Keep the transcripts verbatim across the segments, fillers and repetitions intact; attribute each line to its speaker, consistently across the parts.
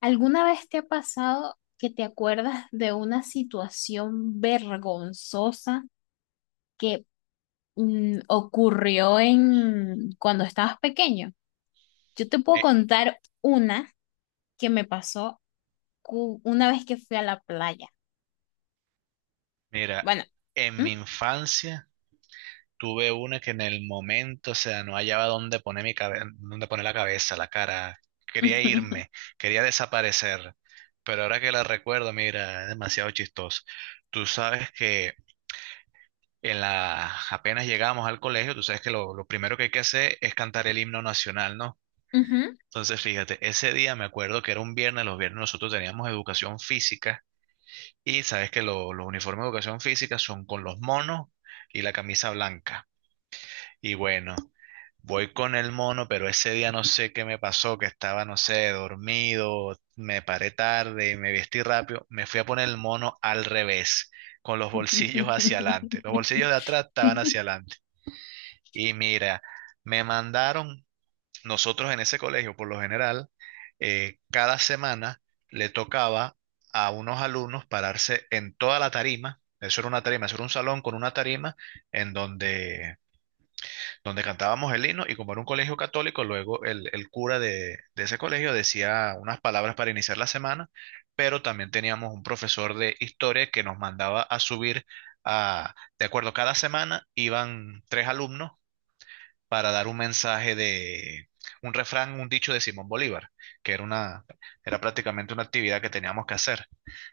Speaker 1: ¿Alguna vez te ha pasado que te acuerdas de una situación vergonzosa que mm, ocurrió en cuando estabas pequeño? Yo te puedo
Speaker 2: Mi-
Speaker 1: contar una que me pasó cu- una vez que fui a la playa.
Speaker 2: Mira,
Speaker 1: Bueno.
Speaker 2: en
Speaker 1: ¿Mm?
Speaker 2: mi infancia tuve una que en el momento, o sea, no hallaba dónde poner mi cabe- dónde poner la cabeza, la cara. Quería irme, quería desaparecer. Pero ahora que la recuerdo, mira, es demasiado chistoso. Tú sabes que en la, apenas llegamos al colegio, tú sabes que lo, lo primero que hay que hacer es cantar el himno nacional, ¿no?
Speaker 1: Ujú.
Speaker 2: Entonces, fíjate, ese día me acuerdo que era un viernes, los viernes nosotros teníamos educación física. Y sabes que lo- los uniformes de educación física son con los monos y la camisa blanca. Y bueno, voy con el mono, pero ese día no sé qué me pasó, que estaba, no sé, dormido, me paré tarde, me vestí rápido, me fui a poner el mono al revés, con los bolsillos hacia adelante. Los bolsillos de atrás estaban hacia adelante. Y mira, me mandaron, nosotros en ese colegio, por lo general, eh, cada semana le tocaba a unos alumnos pararse en toda la tarima. Eso era una tarima, eso era un salón con una tarima en donde, donde cantábamos el himno y como era un colegio católico, luego el, el cura de, de ese colegio decía unas palabras para iniciar la semana, pero también teníamos un profesor de historia que nos mandaba a subir a, de acuerdo, cada semana iban tres alumnos para dar un mensaje de un refrán, un dicho de Simón Bolívar, que era una, era prácticamente una actividad que teníamos que hacer.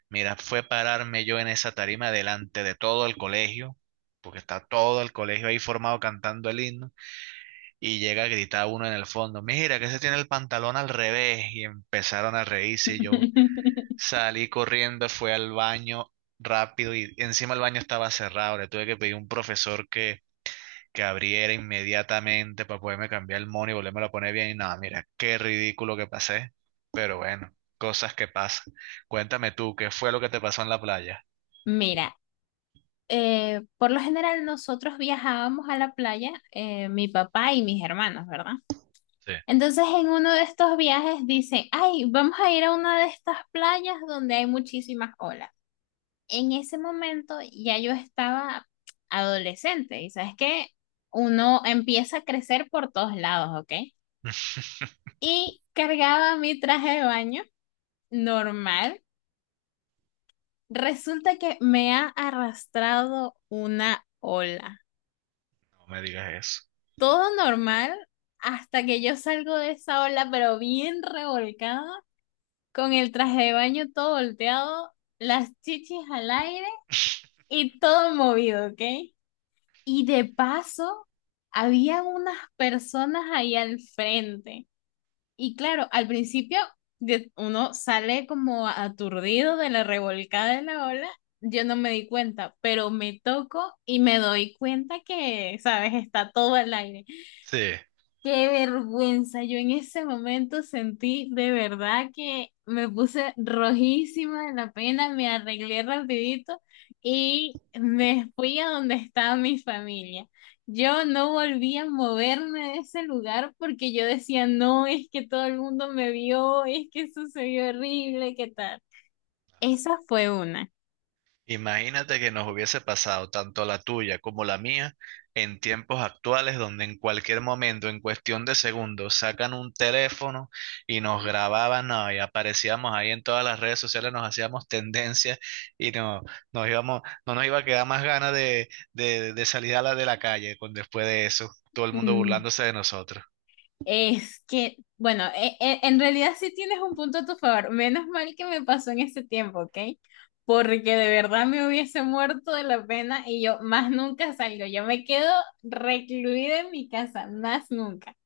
Speaker 2: Mira, fue pararme yo en esa tarima delante de todo el colegio, porque está todo el colegio ahí formado cantando el himno, y llega a gritar uno en el fondo, mira que se tiene el pantalón al revés, y empezaron a reírse, y yo salí corriendo, fui al baño rápido, y encima el baño estaba cerrado, le tuve que pedir a un profesor que que abriera inmediatamente para poderme cambiar el mono y volverme a poner bien. Y nada, mira, qué ridículo que pasé. Pero bueno, cosas que pasan. Cuéntame tú, ¿qué fue lo que te pasó en la playa?
Speaker 1: Mira, eh, por lo general nosotros viajábamos a la playa, eh, mi papá y mis hermanos, ¿verdad?
Speaker 2: Sí.
Speaker 1: Entonces en uno de estos viajes dicen, ay, vamos a ir a una de estas playas donde hay muchísimas olas. En ese momento ya yo estaba adolescente y sabes que uno empieza a crecer por todos lados, ¿ok? Y cargaba mi traje de baño normal. Resulta que me ha arrastrado una ola.
Speaker 2: No me digas eso.
Speaker 1: Todo normal hasta que yo salgo de esa ola, pero bien revolcada, con el traje de baño todo volteado, las chichis al aire y todo movido, ¿ok? Y de paso, había unas personas ahí al frente. Y claro, al principio de- uno sale como aturdido de la revolcada de la ola. Yo no me di cuenta, pero me toco y me doy cuenta que, ¿sabes? Está todo al aire.
Speaker 2: Sí.
Speaker 1: Qué vergüenza. Yo en ese momento sentí de verdad que me puse rojísima de la pena, me arreglé rapidito y me fui a donde estaba mi familia. Yo no volví a moverme de ese lugar porque yo decía, no, es que todo el mundo me vio, es que sucedió horrible, ¿qué tal? Esa fue una.
Speaker 2: Imagínate que nos hubiese pasado tanto la tuya como la mía en tiempos actuales donde en cualquier momento, en cuestión de segundos, sacan un teléfono y nos grababan, no, y aparecíamos ahí en todas las redes sociales, nos hacíamos tendencia y no, nos íbamos, no nos iba a quedar más ganas de, de, de salir a la de la calle con, después de eso, todo el mundo burlándose de nosotros.
Speaker 1: Es que, bueno, e- e- en realidad sí tienes un punto a tu favor. Menos mal que me pasó en ese tiempo, ¿ok? Porque de verdad me hubiese muerto de la pena y yo más nunca salgo. Yo me quedo recluida en mi casa, más nunca.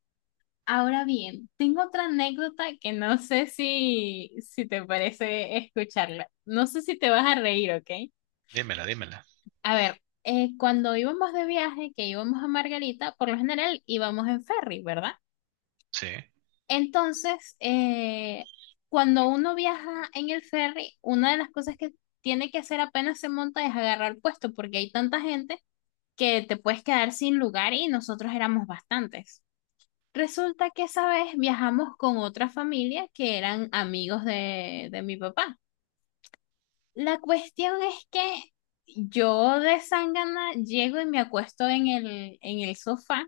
Speaker 1: Ahora bien, tengo otra anécdota que no sé si, si te parece escucharla. No sé si te vas a reír, ¿ok?
Speaker 2: Dímela, dímela.
Speaker 1: A ver, eh, cuando íbamos de viaje, que íbamos a Margarita, por lo general íbamos en ferry, ¿verdad?
Speaker 2: Sí,
Speaker 1: Entonces, eh, cuando uno viaja en el ferry, una de las cosas que tiene que hacer apenas se monta es agarrar puesto, porque hay tanta gente que te puedes quedar sin lugar y nosotros éramos bastantes. Resulta que esa vez viajamos con otra familia que eran amigos de, de mi papá. La cuestión es que yo de Sangana llego y me acuesto en el, en el sofá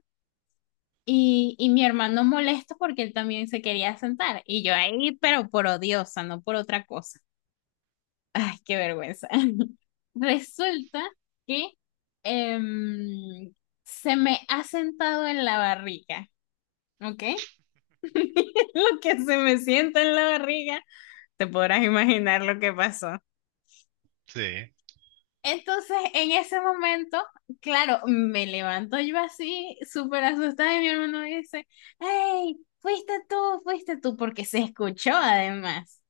Speaker 1: y, y mi hermano molesto porque él también se quería sentar. Y yo ahí, pero por odiosa, no por otra cosa. Ay, qué vergüenza. Resulta que em, se me ha sentado en la barriga, ¿ok? Lo que se me sienta en la barriga, te podrás imaginar lo que pasó.
Speaker 2: sí.
Speaker 1: Entonces, en ese momento, claro, me levanto yo así, súper asustada, y mi hermano dice, hey, fuiste tú, fuiste tú, porque se escuchó además.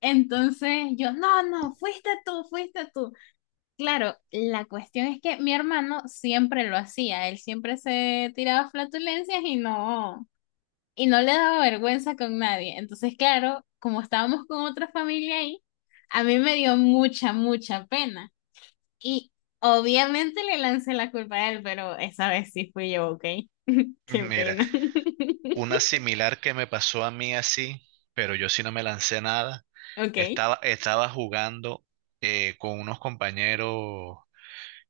Speaker 1: Entonces yo, no, no, fuiste tú, fuiste tú. Claro, la cuestión es que mi hermano siempre lo hacía, él siempre se tiraba flatulencias y no, y no le daba vergüenza con nadie. Entonces, claro, como estábamos con otra familia ahí, a mí me dio mucha, mucha pena. Y obviamente le lancé la culpa a él, pero esa vez sí fui yo, ¿ok? Qué
Speaker 2: Mira,
Speaker 1: pena.
Speaker 2: una similar que me pasó a mí así, pero yo sí no me lancé nada.
Speaker 1: Ok.
Speaker 2: Estaba, estaba jugando eh, con unos compañeros,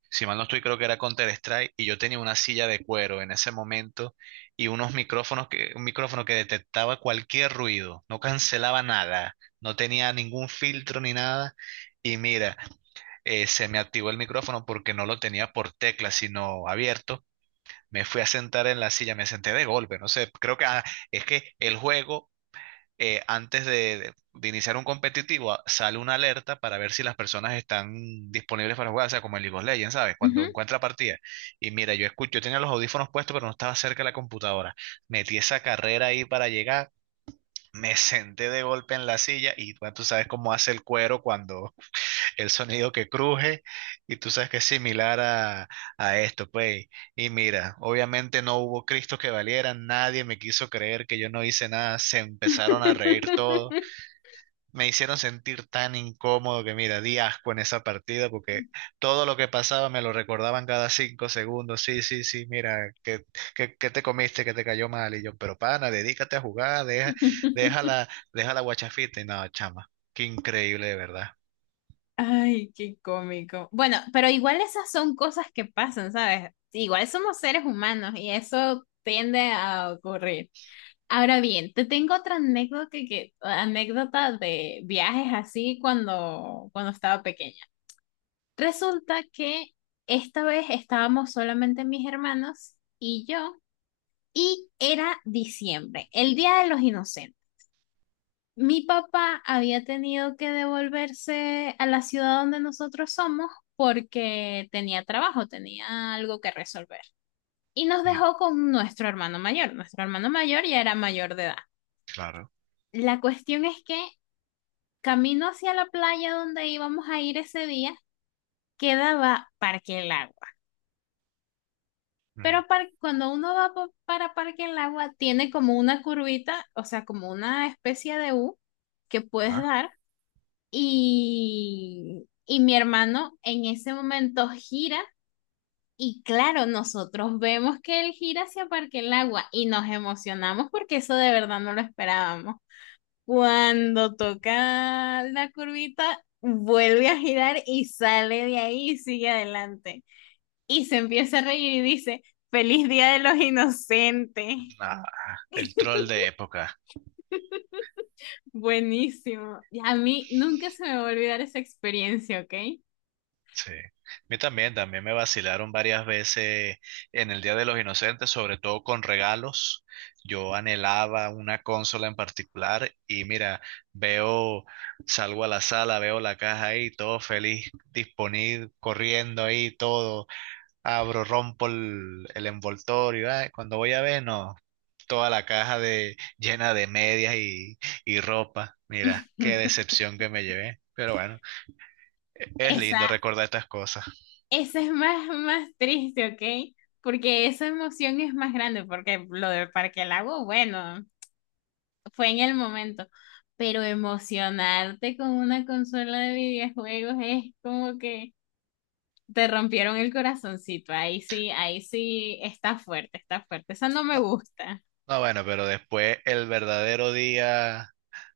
Speaker 2: si mal no estoy, creo que era Counter-Strike, y yo tenía una silla de cuero en ese momento y unos micrófonos que, un micrófono que detectaba cualquier ruido, no cancelaba nada, no tenía ningún filtro ni nada. Y mira, eh, se me activó el micrófono porque no lo tenía por tecla, sino abierto. Me fui a sentar en la silla, me senté de golpe, no sé, creo que ah, es que el juego, eh, antes de, de- de iniciar un competitivo, ah, sale una alerta para ver si las personas están disponibles para jugar, o sea, como en League of Legends, ¿sabes? Cuando
Speaker 1: Ujú.
Speaker 2: encuentra partida. Y mira, yo escucho, yo tenía los audífonos puestos, pero no estaba cerca de la computadora. Metí esa carrera ahí para llegar, me senté de golpe en la silla y bueno, tú sabes cómo hace el cuero cuando, el sonido que cruje y tú sabes que es similar a, a esto, pues. Y mira, obviamente no hubo Cristo que valiera, nadie me quiso creer que yo no hice nada, se empezaron a reír todos, me hicieron sentir tan incómodo que mira, di asco en esa partida porque todo lo que pasaba me lo recordaban cada cinco segundos, sí, sí, sí, mira, que, que, que te comiste, que te cayó mal, y yo, pero pana, dedícate a jugar, deja, deja la, deja la guachafita, y nada, chama, qué increíble de verdad.
Speaker 1: Ay, qué cómico. Bueno, pero igual esas son cosas que pasan, ¿sabes? Igual somos seres humanos y eso tiende a ocurrir. Ahora bien, te tengo otra anécdota que, que- anécdota de viajes así cuando, cuando estaba pequeña. Resulta que esta vez estábamos solamente mis hermanos y yo, y era diciembre, el Día de los Inocentes. Mi papá había tenido que devolverse a la ciudad donde nosotros somos porque tenía trabajo, tenía algo que resolver. Y nos
Speaker 2: Mm.
Speaker 1: dejó con nuestro hermano mayor. Nuestro hermano mayor ya era mayor de edad.
Speaker 2: Claro.
Speaker 1: La cuestión es que camino hacia la playa donde íbamos a ir ese día, quedaba Parque Lago.
Speaker 2: Ujú.
Speaker 1: Pero par- cuando uno va pa- para Parque El Agua, tiene como una curvita, o sea, como una especie de U que puedes
Speaker 2: Ah,
Speaker 1: dar. Y, y mi hermano en ese momento gira. Y claro, nosotros vemos que él gira hacia Parque El Agua y nos emocionamos porque eso de verdad no lo esperábamos. Cuando toca la curvita, vuelve a girar y sale de ahí y sigue adelante y se empieza a reír y dice, Feliz Día de los Inocentes.
Speaker 2: nah, el troll de época.
Speaker 1: Buenísimo. Y a mí nunca se me va a olvidar esa experiencia, ¿ok?
Speaker 2: Sí. A mí también, también me vacilaron varias veces en el Día de los Inocentes, sobre todo con regalos. Yo anhelaba una consola en particular y mira, veo, salgo a la sala, veo la caja ahí, todo feliz, disponible, corriendo ahí, todo. Abro, rompo el, el envoltorio. Ay, cuando voy a ver, no, toda la caja de, llena de medias y, y ropa. Mira, qué decepción que me llevé. Pero bueno, es
Speaker 1: Esa,
Speaker 2: lindo recordar estas cosas.
Speaker 1: esa es más, más triste, ¿ok? Porque esa emoción es más grande, porque lo del Parque del Lago, bueno, fue en el momento. Pero emocionarte con una consola de videojuegos es como que te rompieron el corazoncito. Ahí sí, ahí sí está fuerte, está fuerte. Esa no me
Speaker 2: No,
Speaker 1: gusta.
Speaker 2: no, bueno, pero después el verdadero día,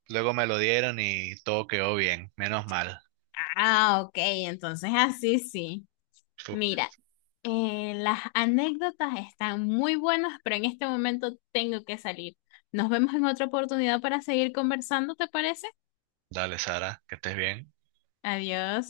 Speaker 2: luego me lo dieron y todo quedó bien, menos mal.
Speaker 1: Ah, ok, entonces así sí.
Speaker 2: Fu.
Speaker 1: Mira, eh, las anécdotas están muy buenas, pero en este momento tengo que salir. Nos vemos en otra oportunidad para seguir conversando, ¿te parece?
Speaker 2: Dale, Sara, que estés bien.
Speaker 1: Adiós.